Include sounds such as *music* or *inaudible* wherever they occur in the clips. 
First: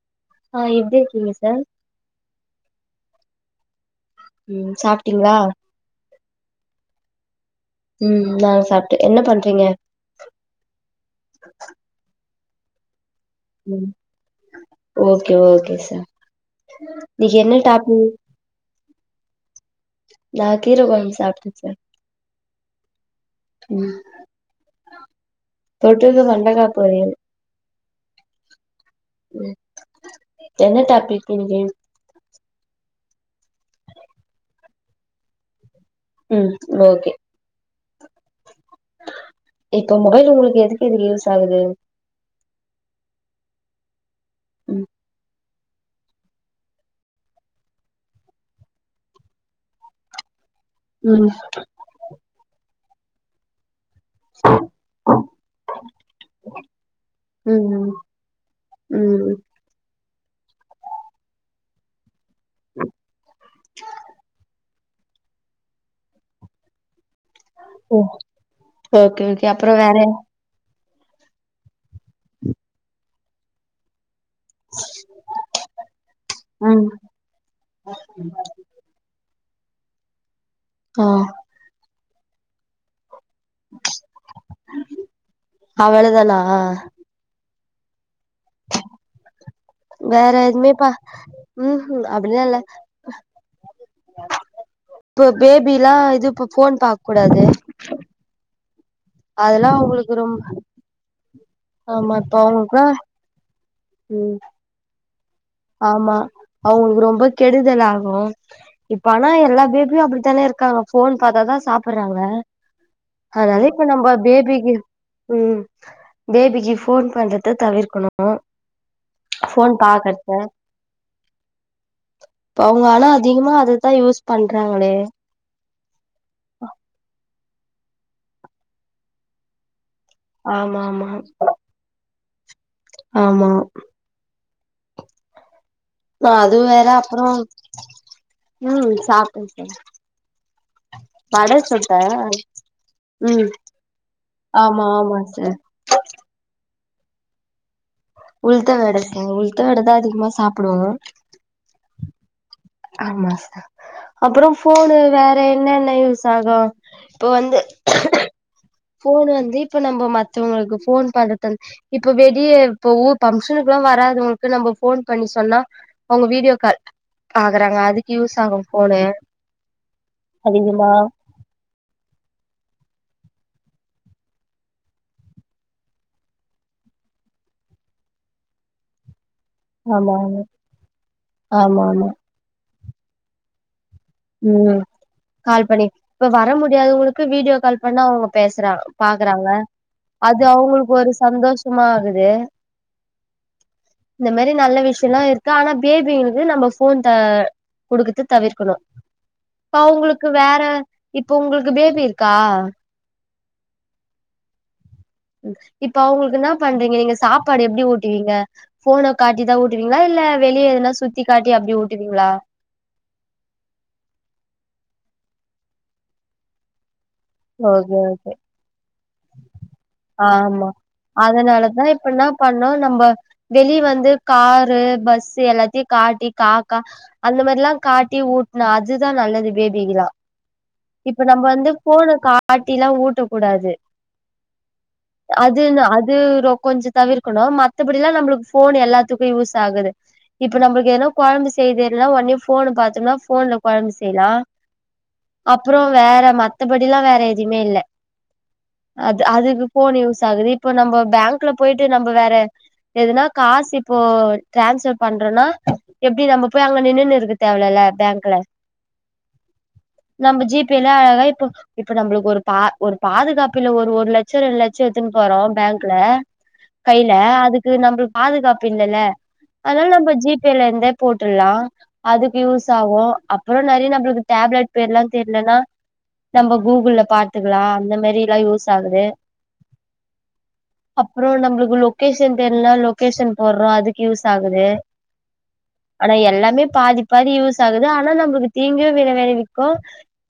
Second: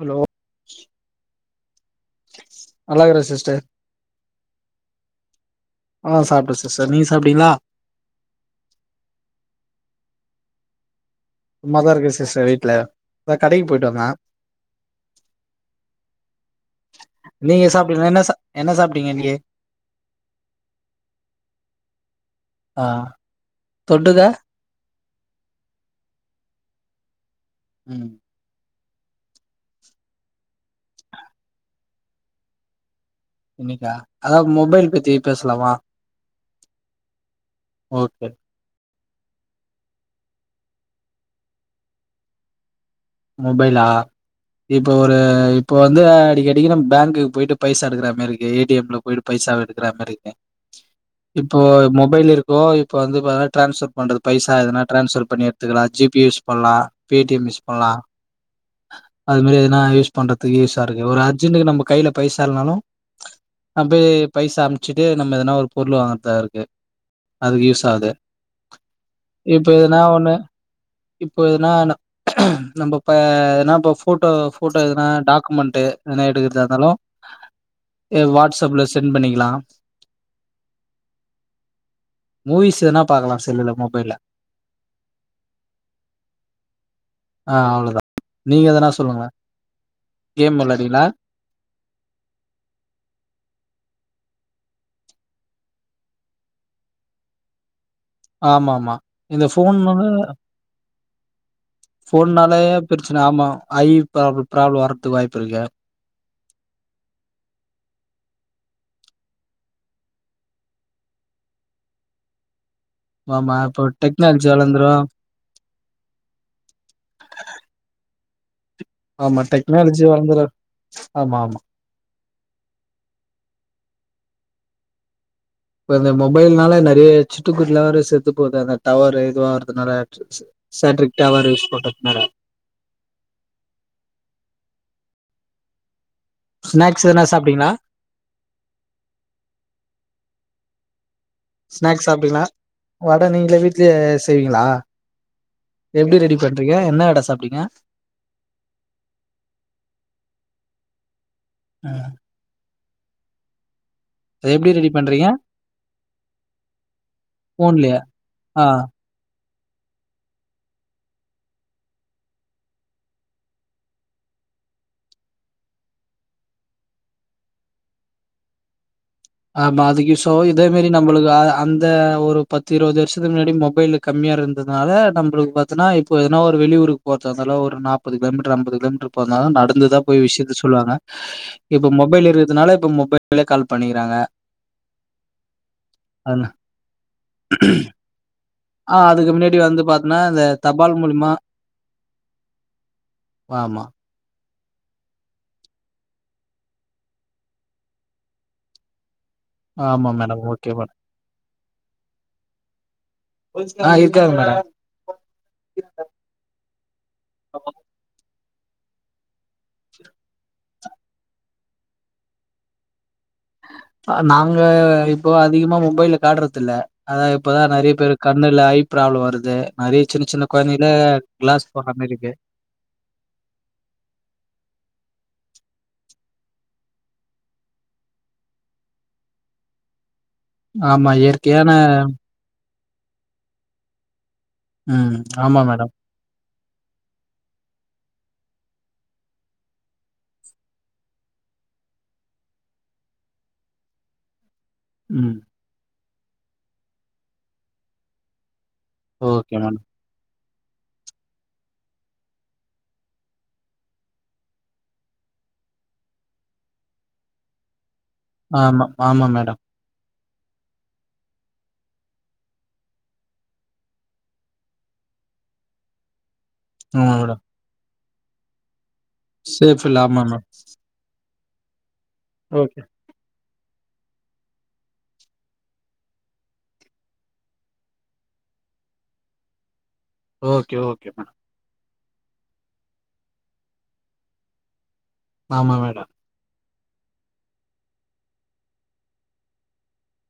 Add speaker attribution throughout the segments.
Speaker 1: Hello
Speaker 2: அ எப்டி இருக்கிங்க சார்
Speaker 1: நால்லாருக்குரே சிஸ்டர்
Speaker 2: ம் சாப்டீங்களா
Speaker 1: ஆ சாப்டே சிஸ்டர் நீங்க சாப்டிங்களா
Speaker 2: ம் நானு சாப்டே என்ன பண்றீங்க
Speaker 1: சும்மாதா இருக்கே சிஸ்டர் வீட்டுல இப்பதா கடைக்கி போயிட்டு
Speaker 2: ம்
Speaker 1: வந்தே
Speaker 2: ஓகே ஓகே சார் இன்னைக்கு என்ன டாப்பி
Speaker 1: நீங்க இன்னைக்கி
Speaker 2: நா கீர கொழம்பு சாப்டே சார்
Speaker 1: ஆஹ்
Speaker 2: உம் தொட்டுக்க வெண்டக்கா பொரியலு
Speaker 1: உம்
Speaker 2: உம் என்ன டாபிக் இன்னைக்கு
Speaker 1: இன்னைக்கா அதா மொபைல் பத்தி பேசலாமா
Speaker 2: உம் ஓகே
Speaker 1: ஓகே
Speaker 2: இப்போ மொபைல் உங்களுக்கு எதுக்கு எது யூஸ் ஆகுது
Speaker 1: மொபைலா
Speaker 2: ம்
Speaker 1: இப்ப ஒரு இப்போ வந்து அடிக்கடிக்கு நம் பேங்குக்கு போயிட்டு பைசா எடுக்கற மாரிக்கு ஏடிஎம்ல போயிட்டு பைசா எடுக்கற மாரிக்கு
Speaker 2: ம்
Speaker 1: இப்போ மொபைல் இருக்கோ இப்போ வந்து பா டிரான்ஸர் கொன்றது பைசா எதனா டிரான்ஸர் பண்ணி எடுத்துக்கலா ஜிபி யூஸ் பண்லா பேடிஎம்
Speaker 2: ம்
Speaker 1: லா
Speaker 2: ம் ம்
Speaker 1: அது மாரி எதன யூஸ் பண்றதுக்கு யூஸ் அஹ் இருக்கு ஒரு அர்ஜென்க்கு நம்ம கைல பைசா இல்லனாலு அப்பேய் பைசா அமிச்சுட்டு நம்ம எதனா ஒரு பொருள் வாங்கறதா இருக்கு அதுக்கு யூஸ் ஆகுது
Speaker 2: ஓகே ஓகே
Speaker 1: இப்ப
Speaker 2: அப்றோ வேற
Speaker 1: எதனா ஒண்ணு இப்போ எதனான நம்ப ப எதனா இப்ப ஃபோட்டோ ஃபோட்டோ எதுனா டாக்குமெண்ட் எதன எடுக்கறதா
Speaker 2: ம்
Speaker 1: இருந்தாலு வாட்ஸ்அப்ல செண்ட் பண்ணிக்கலா
Speaker 2: காஹ்
Speaker 1: மூவிஸ் எதனா பாக்கலா செல்லுல மொபைல்ல
Speaker 2: அவ்ளதானா
Speaker 1: ஆஹ் அவ்ளோதா நீங்க எதனா சொல்லுங்கள
Speaker 2: வேற எதுமேப்ப உஹும் அப்டிலா இல்ல இப்ப பேபிலா இது இப்ப ஃபோன் பாக் கூடாது
Speaker 1: ஆமா ஆமா இந்த
Speaker 2: அதெல்லா
Speaker 1: ஃபோன் வந்து
Speaker 2: உங்களுக்கு ரொம்ப ஆமா இப்ப
Speaker 1: ஃபோனாலே
Speaker 2: அவங்களுக்குல்லா
Speaker 1: பிரச்சுன ஆமா ஐ
Speaker 2: ம்
Speaker 1: ப்ராப் ப்ராப்ளம் வறதுக்கு வாய்ப்பு இருக்கு
Speaker 2: ஆமா அவுங்களுக்கு ரொம்ப கெடுதல் ஆகு இப்ப ஆனா எல்லா பேபியு அப்டிதானே இருக்காங்க ஃபோன் பாத்தாதா சாப்பட்றாங்க
Speaker 1: ஆமா
Speaker 2: அதனால இப்ப நம்ப
Speaker 1: டெக்னாலஜி
Speaker 2: பேபி க்கு
Speaker 1: வளந்துரு
Speaker 2: ம் பேபிக்கு ஃபோன் பண்றத தவிர்க்கணு
Speaker 1: ஆமா டெக்னாலஜி வள
Speaker 2: அவுங்க ஆனா அதிகமா அததா யூஸ் பண்றாங்களே
Speaker 1: இப்ப இந்த மொபைல்னால நெறைய சிட்டுகுருவி லா வேற செத்து போது அந்த டவர் இதுவாகறதுனால
Speaker 2: ஆமா ஆமா
Speaker 1: சாட்ரிக் டவர் யூஸ் பண்றத்னால
Speaker 2: ஆமா அது வேற
Speaker 1: ஸ்நாக்ஸ் எதனா
Speaker 2: அப்றோ
Speaker 1: சாப்ட்டீங்களா
Speaker 2: உம் சாப்பிட்ருக்க வட சுட்ட
Speaker 1: ஸ்நாக்ஸ் சாப்ட்டீங்களா வட நீங்ளே வீட்லயே செய்விங்களா
Speaker 2: ஆமா சார்
Speaker 1: எப்டி ரெடி பண்ற ங்க என்ன அட சாப்டிங்க
Speaker 2: உள்த வட செஞ்சே உள்த வட தா அதிகமா சாப்டுவோ
Speaker 1: உம்
Speaker 2: ஆமா *unintelligible* அப்பறோ
Speaker 1: எப்டி ரெடி
Speaker 2: ஃபோனு
Speaker 1: பண்றீங்க
Speaker 2: வேற என்னென்ன யூஸ் ஆகு இப்போ வந்து
Speaker 1: ஃபோன்லயா ஆ
Speaker 2: ஃபோன் வந்து இப்ப நம்ப மத்தவங்களுக்கு ஃபோன் பண்றது இப்ப வெடிய இப்ப ஊர் பம்ஷனுக்குல்லா வரா அது உங்களுக்கு நம்ம ஃபோன் பண்ணி சொன்னா அவுங்க வீடியோ கால் ஆகறாங்க அதுக்கு யூஸ் ஆகு ஃபோனு
Speaker 1: ஆமா அதுக்கு யூஸ் ஆவு இதே மாரி
Speaker 2: அதிகமா
Speaker 1: நம்பளுக்கு அந்த ஒரு பத்து இருபது வருஷ இதுக்கு முன்னாடி மொபைல் கம்மியா இருந்ததுனால நம்பளுக்கு பாத்தன்னா இப்ப எதுனா ஒரு வெளி ஊருக்கு போறதா இருந்தாலு ஒரு நாப்பது கிலோ மீட்டரு ஐம்பது கிலோமீட்டரு *unintelligible* நடந்துதா
Speaker 2: ஆமா
Speaker 1: போய்
Speaker 2: ஆமா
Speaker 1: விஷ்யத்த சொல்வாங்க
Speaker 2: ஆமா
Speaker 1: இப்ப
Speaker 2: ஆமா
Speaker 1: மொபைல் இருக்துனால இப்ப மொபைல கால் பண்ணி
Speaker 2: ம் கால் பண்ணி இப்ப
Speaker 1: அதுனா
Speaker 2: வர முடியாதவங்களுக்கு வீடியோ கால் பண்ணா அவுங்க பேச சுற
Speaker 1: ஆ அதுக்கு
Speaker 2: பாக்குறாங்க
Speaker 1: முன்னாடி வந்து பாத்தன்னா இந்த
Speaker 2: அது அவுங்களுக்கு
Speaker 1: தபால்
Speaker 2: ஒரு
Speaker 1: மூலியமா
Speaker 2: சந்தோஷமா ஆகுது
Speaker 1: ஆமா
Speaker 2: ந்த மேரி நல்ல விஷ்யோல்லா இருக்கு ஆனா பேபிங்களுக்கு நம்ம ஃபோன் த குடுக்கத்து தவிர்க்கணு இப்ப
Speaker 1: ஆமா
Speaker 2: அவுங்களுக்கு
Speaker 1: மேடம்
Speaker 2: வேற
Speaker 1: ஓகே மேடம்
Speaker 2: இப்ப உங்களுக்கு பேபி இருக்கா
Speaker 1: ஆ இருக்காங்க மேடம்
Speaker 2: இப்ப அவுங்களுக்கு என்ன பண்றீங்க நீங்க சாப்பாடு எப்டி ஊட்டுவீங்க ஃபோன காட்டிதா ஊட்டுவீங்களா இல்ல வெளிய எதுனா சுத்தி காட்டி அப்டி ஊட்டுவீங்களா
Speaker 1: நாங்க இப்போ அதிகமா மொபைல காட்றதுதில்ல அதா இப்பதா நெறைய
Speaker 2: ஓகே
Speaker 1: பேரு
Speaker 2: ஓகே
Speaker 1: கண்ணுல ஐ ப்ராப்ள வருது நெறைய சின்ன சின்ன
Speaker 2: ஆமா
Speaker 1: கொழந்தையில கிளாஸ்
Speaker 2: அதனாலதா
Speaker 1: போட்ற
Speaker 2: இப்ப
Speaker 1: மெரி
Speaker 2: என்ன
Speaker 1: இருக்கு
Speaker 2: பண்ணோ நம்ம வெளி வந்து காரு பஸ்ஸு எல்லாத் தி காட்டி காக்கா அந்த மெரில்லா காட்டி ஊட்டினா அதுதா நல்லது பேபிக்கில்லா
Speaker 1: ஆமா
Speaker 2: இப்ப நம்ம
Speaker 1: இயற்கையான
Speaker 2: வந்து ஃபோன காட்டில்லா ஊட்டக்கூடாது
Speaker 1: ம் ஆமா
Speaker 2: அதுன்னா
Speaker 1: மேடம்
Speaker 2: அது ரொ கொஞ்ச தவிர்க்கணு மத்தபடில்லா நம்மளுக்கு ஃபோன் எல்லாத்துக்கு யூஸ் ஆகுது இப்ப நம்பளுக்கு ஏதுனா கொழம்பு செய்ய தெர்லனா ஒடனே ஃபோன்ன பாத்தோம்னா ஃபோன்ல கொழம்பு செய்யலா
Speaker 1: ம்
Speaker 2: அப்றோ வேற மத்தபடில்லா வேற எதுமே இல்ல அது
Speaker 1: ஓகே
Speaker 2: அதுக்கு
Speaker 1: மேடம்
Speaker 2: ஃபோன் யூஸ் ஆகுது இப்ப நம்ம பேங்க்ல போயிட்டு நம்ம வேற ஏதுனா காசு இப்போ ட்ரான்ஸ்பர் பண்றேனா எப்டி நம்ம போய் அங்க நின்னுன்னு இருக்க தேவ இல்லல
Speaker 1: ஆமா ஆமா மேடம்
Speaker 2: நம்ம ஜிபேல அழகா இப்ப இப்ப நம்பளுக்கு ஒரு பா ஒரு பாதுகாப் *inaudible* ஒரு ஒரு லட்ச ரெண்டு லட்ச எடுத்துன்னு போறோ பேங்க்ல
Speaker 1: ஆமா
Speaker 2: கையில
Speaker 1: மேடம்
Speaker 2: அதுக்கு நம்பளு பாதுகாப்பு இல்லல்ல
Speaker 1: சேஃப்
Speaker 2: அதனால
Speaker 1: இல்ல
Speaker 2: நம்ப
Speaker 1: ஆமா மேம்
Speaker 2: ஜிபேல இருந்தே போட்டு ட்ருல்லா அதுக்கு யூஸ்
Speaker 1: ஓகே
Speaker 2: ஆகு அப் அப்றோ நெறைய நம்பளுக்கு டேப்லெட் பேர்ல்லா தெர்லனா நம்ம கூகுள்ல பாத்துக்கலா அந்த மெரி *inaudible* யூஸ் ஆகுது
Speaker 1: ஓகே ஓகே
Speaker 2: அப்றோ
Speaker 1: மேடம்
Speaker 2: நம்பளுக்கு லொக் கேஷன் தெர்லனா லொகேஷன் போடுறோ அதுக்கு யூஸ் ஆகுது
Speaker 1: ஆமா மேடம்
Speaker 2: ஆனா எல்லாமே பாதி பாதி யூஸ் ஆகுது ஆனா நம்பளுக்கு தீங்கு விள வேளவிக்கு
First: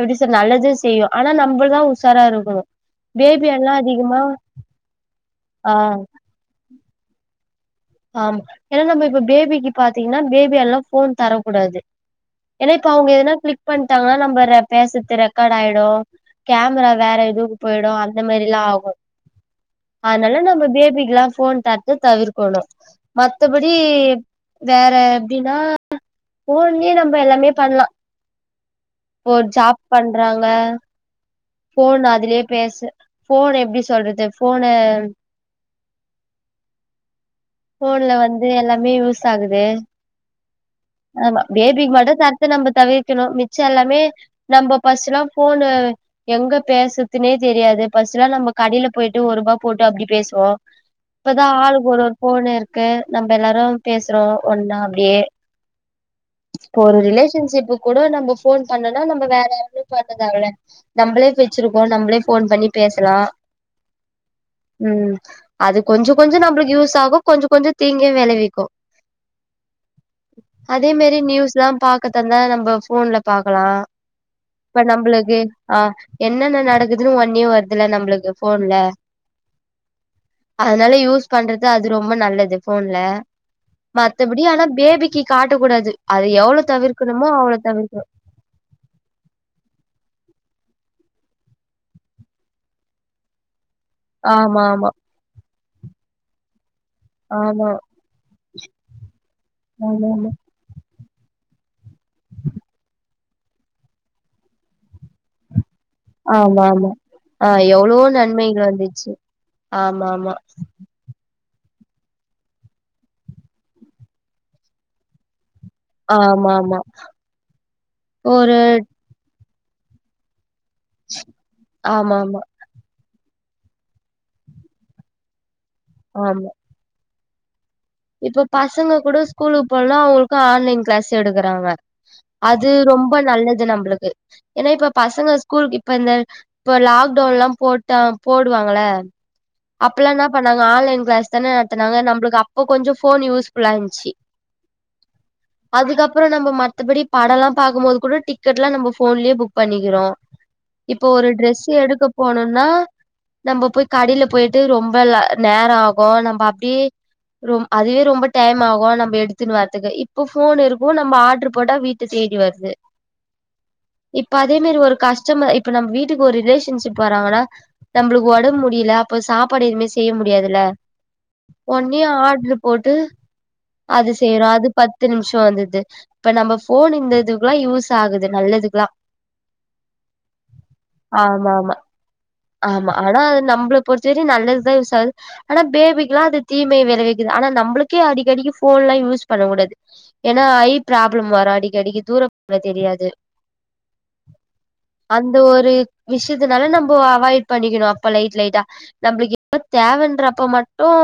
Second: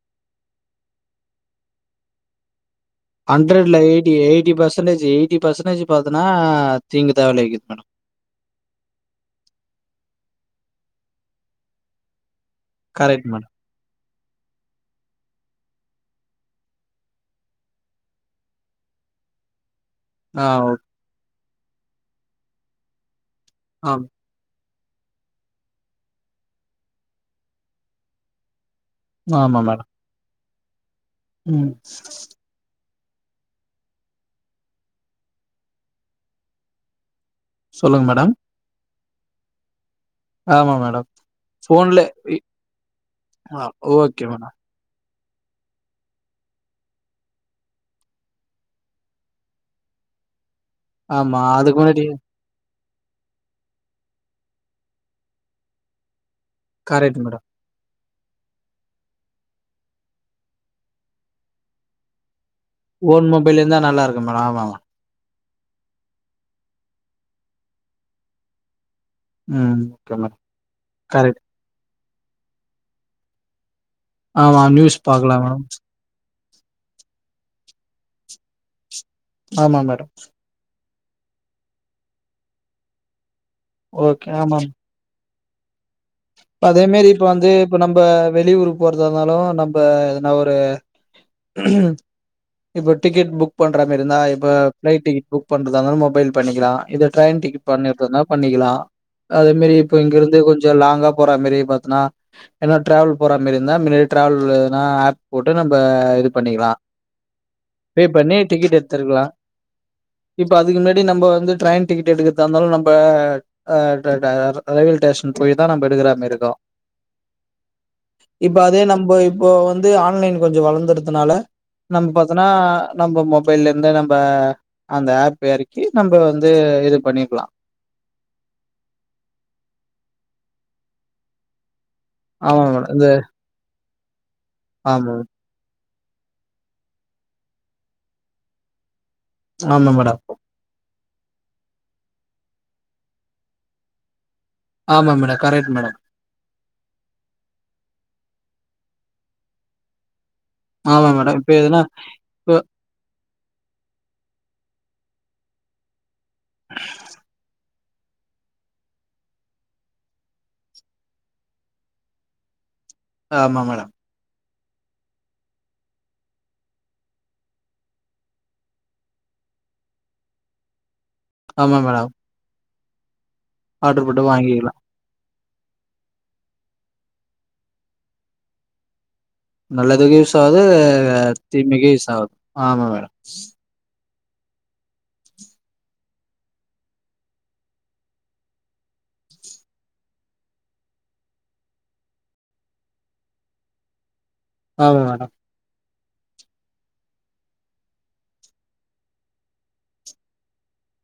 Speaker 2: எப்டி சொல்றது நல்லது செய்யு ஆனா நம்மதா உஷாரா இருக்கனு
Speaker 1: ஹண்ட்ரட்ல எயிட்டி எயிட்டி பர்சன்டேஜ் எயிட்டி
Speaker 2: ஆ
Speaker 1: பர்சன்டேஜ் பாத்தன்னா தீங்கு தா விளைவிக்கு
Speaker 2: ஆம் ஏன்னா நம்ம இப்ப பேபிக்கு பாத்தீங்கன்னா பேபி எல்லா ஃபோன் தரக்கூடாது ஏன்னா இப்ப அவுங்க
Speaker 1: கரெக்ட்
Speaker 2: எதனா
Speaker 1: மேடம்.
Speaker 2: கிளிக் பண்ணிட்டாங்கன்னா நம்பர பேசுறது ரெக்கார்ட் ஆயிடும் கேமரா வேற எதுக்கு போயிடு அந்த மெரிலா ஆகு அதனால
Speaker 1: ஆ
Speaker 2: நம்ப
Speaker 1: ஓ
Speaker 2: பேபிக்குல்லா ஃபோன் தர்து தவிர்க்கணு மத்தபடி
Speaker 1: ஆம்.
Speaker 2: வேற எப்டின்னா ஃபோன்லையே நம்ம எல்லாமே பண்ணலா இப்ப
Speaker 1: ஆமா
Speaker 2: ஜாப்
Speaker 1: மேடம்.
Speaker 2: பண்றாங்க
Speaker 1: ம்.
Speaker 2: ஃபோன் அதுலயே பேசு ஃபோன் எப்டி சொல்றது ஃபோன்ன
Speaker 1: சொல்லுங்க
Speaker 2: ஃபோன்ல
Speaker 1: மேடம்.
Speaker 2: வந்து எல்லாமே யூஸ் ஆகுது
Speaker 1: ஆமா மேடம்
Speaker 2: ஆமா பேபிக்கு
Speaker 1: ஃபோன்ல
Speaker 2: மட்டும்
Speaker 1: இ
Speaker 2: தர்ரத நம்ப தவிர்க்கணு மிச்சோ
Speaker 1: ஆ
Speaker 2: எல்லாமே
Speaker 1: ஓகே மேடம்.
Speaker 2: நம்ப பர்ஸ்ட்லா ஃபோன எங்க பேசுதுனே தெரியாது பர்ஸ்ட்லா நம்ம கடையில போயிட்டு ஒருபா போட்டு அப்டி பேசுவோ
Speaker 1: ஆமா.
Speaker 2: இப்பதா
Speaker 1: அதுக்கு
Speaker 2: ஆளுக்கு ஒரு
Speaker 1: முன்னாடி
Speaker 2: ஒரு ஃபோனே இரு க்கு நம்ம எல்லாரு பேசுறோ ஒன்னா அப்டியே இப்போ ஒரு
Speaker 1: கரெக்ட் மேடம்.
Speaker 2: ரிலேஷன்ஷிப்க் குட நம்ப ஃபோன் பண்ணனா நம்ம வேற யாருக்குமே பண்ண தேவயில்ல நம்பளே வச்சிருக்கோ நம்பளே ஃபோன் பண்ணி பேசலா
Speaker 1: ஓன் மொபைல் இருந்தா நல்லாருக்கும் மேடம். ஆமா மேடம்.
Speaker 2: ம் அது கொஞ்சோ கொஞ்சோ நம்பளுக்கு யூஸ் ஆகு கொஞ்சோ கொஞ்சோ தீங்க வேளவிக்கு
Speaker 1: உம் ஓகே மேட
Speaker 2: அதே மெரி நியூஸ்லா பாக்கதந்தா நம்ப ஃபோன்ல பாக்கலாம்
Speaker 1: ஆமா
Speaker 2: ப
Speaker 1: நியூஸ்
Speaker 2: நம்பளுக்கு
Speaker 1: பாக்கலாம் மேடம்.
Speaker 2: ஆ என்னன்ன நடக்குதுன்னு ஒடனே வருதுல நம்பளுக்கு ஃபோன்ல
Speaker 1: ஆமா மேடம்
Speaker 2: அதனால யூஸ் பண்றது அது ரொம்ப நல்லது ஃபோன்ல
Speaker 1: ஓகே.
Speaker 2: மத்தபடி
Speaker 1: ஆமா.
Speaker 2: ஆனா பேபிக்கி காட்டக் கூடாது அது எவ்ளோ
Speaker 1: அதே மாரி இப்ப
Speaker 2: தவிர்க்கணுமோ
Speaker 1: வந்து
Speaker 2: அவ்ளோ
Speaker 1: இப்ப நம்ப
Speaker 2: தவிர்க்கணு
Speaker 1: வெளியூருக்கு போறதாந்தாலு நம்ப என்ன ஒரு இப்ப டிக்கெட் புக் பண்றமரி இருா இப்ப
Speaker 2: ஆமா ஆமா
Speaker 1: பிளைட் க்கெட் புக் பண்றாந்தும் மொபைல் பண்ணிக்கலாம் இது ட்ரெயின் டிக்கட்
Speaker 2: ஆமா
Speaker 1: பண்றாந்த பண்ணிக்கலாம் லா அதே மாரி இப்ப
Speaker 2: ஆமாமா
Speaker 1: இங்கிருந்து கொஞ்சோ லாங்கா போற மாரி பாத் தனா என்ன டிராவல் போற மாரி இருந்தா முன்னாடி டிரவல் ஆப் போட்டு நம் ப இது
Speaker 2: ஆமா ஆமா
Speaker 1: பண்ணிக்கலாம்
Speaker 2: ஆமா ஆ எவ்ளோ
Speaker 1: பே பண்ணி
Speaker 2: நன்மைகள்
Speaker 1: டிக்கெட்
Speaker 2: வந்துச்சு
Speaker 1: எடுத்திருக்கலாம்
Speaker 2: ஆமா ஆமா
Speaker 1: இப்ப அதுக்கு முன்னாடி நம்ப வந்து ட்ரெயின் டிக்கெட் எடுக்ருதுந்தாலும் நம்ப ஆ *unintelligible* ரயில்வே டேஷன் போயி தா நம்ப எடுக்ற மாரி இருக்கு
Speaker 2: ஆமா ஆமா ஒரு
Speaker 1: இப்ப அதே நம்ப போ வந்து ஆன்லைன் கொஞ்சோ வளர்ந்துறதுனால நம்ம
Speaker 2: ஆமா ஆமா
Speaker 1: பாத்தனா நம்ப மொபைல்லந்து நம்ப அந்த ஆப்பு எறக்கி நம்ப வந்து
Speaker 2: ஆமா
Speaker 1: இது பண்ணிக்கலாம்
Speaker 2: இப்ப பசங்க கூட ஸ்கூலுக்கு போலனா அவங்கக்கும் ஆன்லைன் கிளாஸ் எடுக்கறாங்க
Speaker 1: ஆமா
Speaker 2: அது
Speaker 1: மேடம் இந்த
Speaker 2: ரொம்ப நல்லது நம்பளுக்கு ஏனா இப்ப
Speaker 1: ஆமா
Speaker 2: பசங்க ஸ்கூல்கு இப்ப இந்த இப்ப லாக்டவுன் எல்லாம் போட்டா போடுவாங்கள
Speaker 1: ஆமா
Speaker 2: அப்பல்லாம்
Speaker 1: மேடம்
Speaker 2: என்ன பண்ணாங்க ஆன்லைன் கிளாஸ் தானே நடத்துனாங்க நம்மளுக்கு இப்ப கொஞ்சோ ஃபோன் யூஸ்ஃபுல்லான்ச்சு
Speaker 1: ஆமா மேடம் கரெக்ட் மேடம்
Speaker 2: அதுக்கப்ரோ நம்ம மத்தபடி படல்லா பார்க்கும்போது கூட டிக்கெட் எல்லா நம்ம ஃபோ ஃபோன்லயே புக் பண்ணிக்கிறோம் இப்போ
Speaker 1: ஆமா
Speaker 2: ஒரு
Speaker 1: மேடம் இப்ப
Speaker 2: டிரஸ்ஸு
Speaker 1: எதுனா
Speaker 2: எடுக்க
Speaker 1: இப்ப
Speaker 2: போனுன்னா நம்ப போய் கடைல போயிட் டு ரொம்ப ல நேரோ ஆகும் நம்ப அப்படியே ரொ அதுவே ரொம்ப டைம் ஆகு நம்ம எடுத்துன்னு வாரத்துக்கு இப்போ ஃபோன் இருக்கவும் நம்ம ஆர்டர் போட்டா வீட்ட தெ தேடி வருது
Speaker 1: ஆமா மேடம்
Speaker 2: இப்ப அதே மாரி ஒரு கஸ்டமர் இப்ப நம்ம வீட்டுக்கு ஒரு ரிலேஷன்ஷிப் வராங்கன்னா நம்பளுக்கு உடம்பு முடில அப்ப சாப் பாடு எதுமே செய்ய முடியாதுல்ல
Speaker 1: ஆமா மேடம்
Speaker 2: டுல போட்டு
Speaker 1: ஆர்டர்
Speaker 2: அது
Speaker 1: போட்டு
Speaker 2: செய்யறோ அது
Speaker 1: வாங்கிக்கலா
Speaker 2: பத்து நிம்ஷ து வந்தது இப்ப நம்ம ஃபோன் இந்ததுக்கேல்லா யூஸ் ஆகுது நல்லதுக்கெல்லா
Speaker 1: நல்லதுக்கு யூஸ் ஆகுது
Speaker 2: ஆமா ஆமா
Speaker 1: தீமைக்கு யூஸ் ஆது ஆமா மேடம்
Speaker 2: செரி நல்லதுதா யூஸ் ஆகுது ஆனா பேபிக்கெலா அது தீமை விளைவிக்குது ஆனா நம்மளுக்கே அடிக்கடிக்கு ஃபோன்லா யூஸ் பண்ண கூடாது ஏனா ஐ ப்ராப்ளம் வரு அடிக்க அடிக்கு தூரப் வ தெரியாது
Speaker 1: ஆமா மேடம்
Speaker 2: அந்த ஒரு விஷத்துனால நம்ம அவாய்ட் பண்ணிக்கணும் அப்ப லைட் லைட்டா நம்மளுக்கு எப்போ தேவன்றப்ப மட்டு ஓ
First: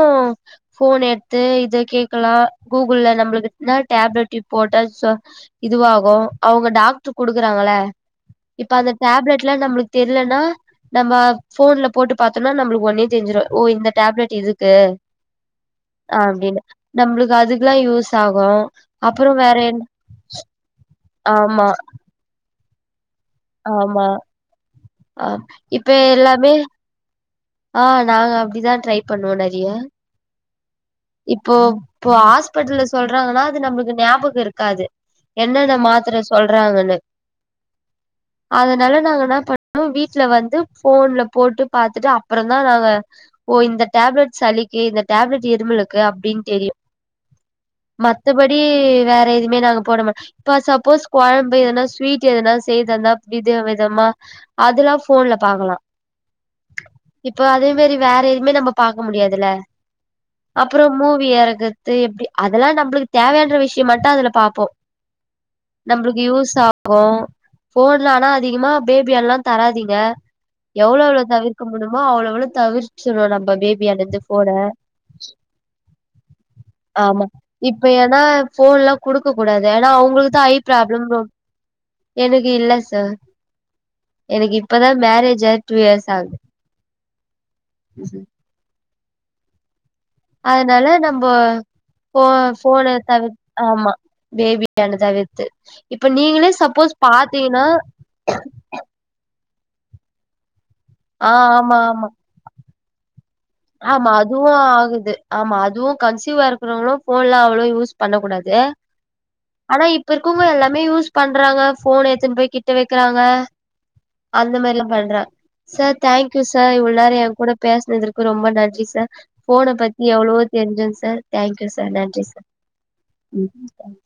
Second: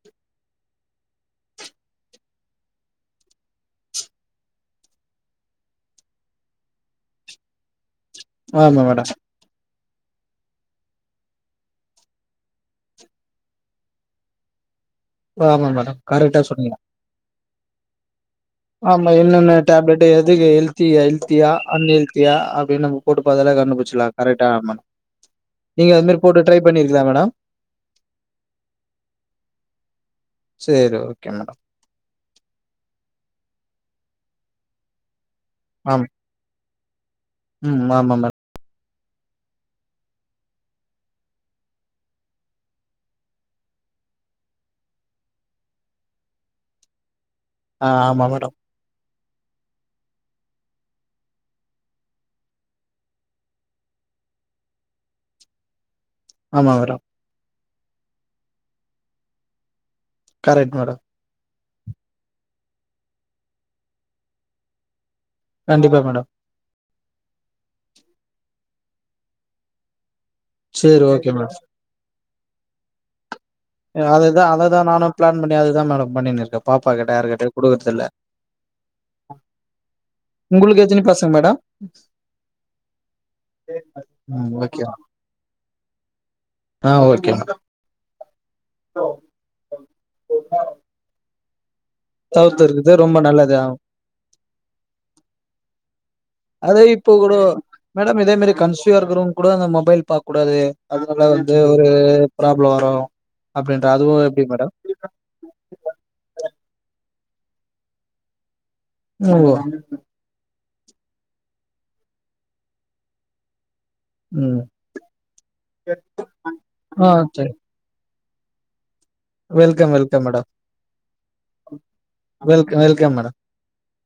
Speaker 2: ஃபோன் எடுத்து இத கேக்கலாம் கூகுள் நம்மளுக்குன டேப்லெட் போட்டா இதுவாகும் அவங்க டாக்டர் குடுக்குறாங்கள இப்ப
Speaker 1: ஆமா
Speaker 2: அந்த
Speaker 1: மேடம்
Speaker 2: டேப்லெட்லா நம்மளுக் தெர்லனா நம்ம ஃபோன்ல போட்டு பாத்தோனா நம்பளுக்கு ஒடனே தெரிஞ்சிரும் ஓ இந்த டேப்லெட் இதுக்கு
Speaker 1: ஆமா மேடம் கரெக்டா
Speaker 2: அப்படின்னு
Speaker 1: சொன்னீங்க
Speaker 2: நம்புளுக்கு அதுக்கெல்லா யூஸ் ஆகு
Speaker 1: ஆமா
Speaker 2: அப்புறோ
Speaker 1: என்னன்ன
Speaker 2: வேற என்
Speaker 1: டாப்லட் எதுக்கு எல்த்தியா எல்த்தியா
Speaker 2: ஆமா
Speaker 1: அன் எல்த்தியா அப்டினு நம்ம போட்டு பாத்தாலே கண்டு
Speaker 2: ஆமா
Speaker 1: புடுச்சலா கரெக்டா ஆமானு
Speaker 2: ஆ இப்ப
Speaker 1: நீங்க அதுமாரி போட்டு
Speaker 2: எல்லாமே
Speaker 1: ட்ரை பண்ணிருகிங்கலா மேடம்
Speaker 2: ஆ நாங்க அப்படிதா ட்ரை பண்ணுவோ நறைய
Speaker 1: சேரி ஓகே
Speaker 2: இப்போ
Speaker 1: மேடம்
Speaker 2: போ ஹாஸ்பிட்டல்ல சொல்றாங்கன்னா அது நம்மளுக்கு ஞாபகோ இருக்காது என்னனெ
Speaker 1: ஆமா
Speaker 2: மாத்துர சொல்றாங்கன்னு
Speaker 1: ம் ஆமாமா
Speaker 2: னாங்கனா *unintelligible* வீட்ல வந்து போன்ல போட்டு பாத்துட்டு அப்புறம் தான் நாங்க ஓ இந்த டேப் ப்லெட் சளிக்கு இந்த டேப்லெட் இருமலு க்கு அப்டின்னு தெரியு
Speaker 1: ஆ ஆமா மேடம்
Speaker 2: மத்தபடி வேற எதுமே நாங்க போட மா இப்ப சப்போஸ் கொழம்பு எதனா ஸ்வீட் எதனா செய்தந்தா வித விதமா அதெல்லா போன்ல பாக்கலாம்
Speaker 1: ஆமா மேடம்
Speaker 2: மேறி வேற எதுமே நம்ப பாக்க முடியாதுல
Speaker 1: கரெக்ட்
Speaker 2: அப்புறம்
Speaker 1: மேடம்
Speaker 2: மூவி எறக் து எப்டி அதெல்லா நம்புளுக் தேவையான விஷ்யம் மட்டு அதுல பாப்போம்
Speaker 1: கண்டிப்பா
Speaker 2: நம்ளுக்கு
Speaker 1: மேடம்
Speaker 2: யூஸ் ஆ கும் போன்ல ஆனா அதிகமா பேபியாண்ட்லா தராதிங்க எவ்ளோ
Speaker 1: சேரி
Speaker 2: எவ்ளோ
Speaker 1: ஓகே மேடம்
Speaker 2: தவிர்க்க முடிமோ அவ்ளோ அவ்ளோ தவிர்ச்சுணும் நம் ம பேபியாண்டருந்து
Speaker 1: அதுதா
Speaker 2: போன
Speaker 1: அததா நானு பிளான் பண்ணி அதுதா மேடம் பண்ணினு இருக்கே பாப்பா கிட்ட
Speaker 2: ஆமா
Speaker 1: யாருகிட்டயு
Speaker 2: இப்ப
Speaker 1: குடுக்கறதில்ல
Speaker 2: ஏனா போன்ல்லா குடுக்க கூடாது ஏனா அவங்ளுக்கு தா
Speaker 1: உங்ளுக்கு எத்தினி பசங்க மேடம்
Speaker 2: எனக்கு இல்ல சார்
Speaker 1: ம்
Speaker 2: எனக்கு
Speaker 1: ஓகே
Speaker 2: இப்பதா மேரேஜ் ஆயி ட்உ இயர்ஸ் ஆகுது
Speaker 1: ஒ சரி
Speaker 2: போ
Speaker 1: தவிர்த்து
Speaker 2: போன
Speaker 1: இருக்குது ரொம்ப
Speaker 2: தவிர்
Speaker 1: நல்லது
Speaker 2: ஆமா பேபியாண்ட தவிர்த்து இப்ப நீங்களே
Speaker 1: அதே
Speaker 2: சப்போஸ்
Speaker 1: இப்போ கூட
Speaker 2: பாத்திங்கனா
Speaker 1: மேடம் இதே மாரி கன்சிவா இருக்கிறவங்க கூட அந்த மொபைல் பாக்க கூடாது அதனால வந்து
Speaker 2: ஆமா
Speaker 1: ஒரு
Speaker 2: ஆமா
Speaker 1: ப்ராப்ளம் வரும்
Speaker 2: ஆமா அதுவு ஆகுது ஆமா அதுவு கன்சீவா இருக்கிறவங்கள போன்லா அவ்ளோ யூஸ் பண்ண கூடாது
Speaker 1: ம்
Speaker 2: ஆனா இப்ப இருக்குங்க எல்லாம் மே யூஸ் பண்றாங்க போன் எத்துன்னு போய் கிட்ட வெக்றாங்க அந்த
Speaker 1: ம்
Speaker 2: மாரி எல்லாம் பண்ற சேர் தேங்க் யூ சேர் இவ்ளோ
Speaker 1: ஆ
Speaker 2: நேரோ என் கூட
Speaker 1: சரி
Speaker 2: பேசினதுக் ரொம்ப நன்றி சேர் போன
Speaker 1: வெல்கம்
Speaker 2: பத்தி
Speaker 1: வெல்கம்
Speaker 2: எவ்ளோ
Speaker 1: மேடம்
Speaker 2: தெரிஞ்சும் சேர் தேங்க்யூ சேர் நன்றி சேர்
Speaker 1: வெல்கம் வெல்கம் மேடம்
Speaker 2: *unintelligible*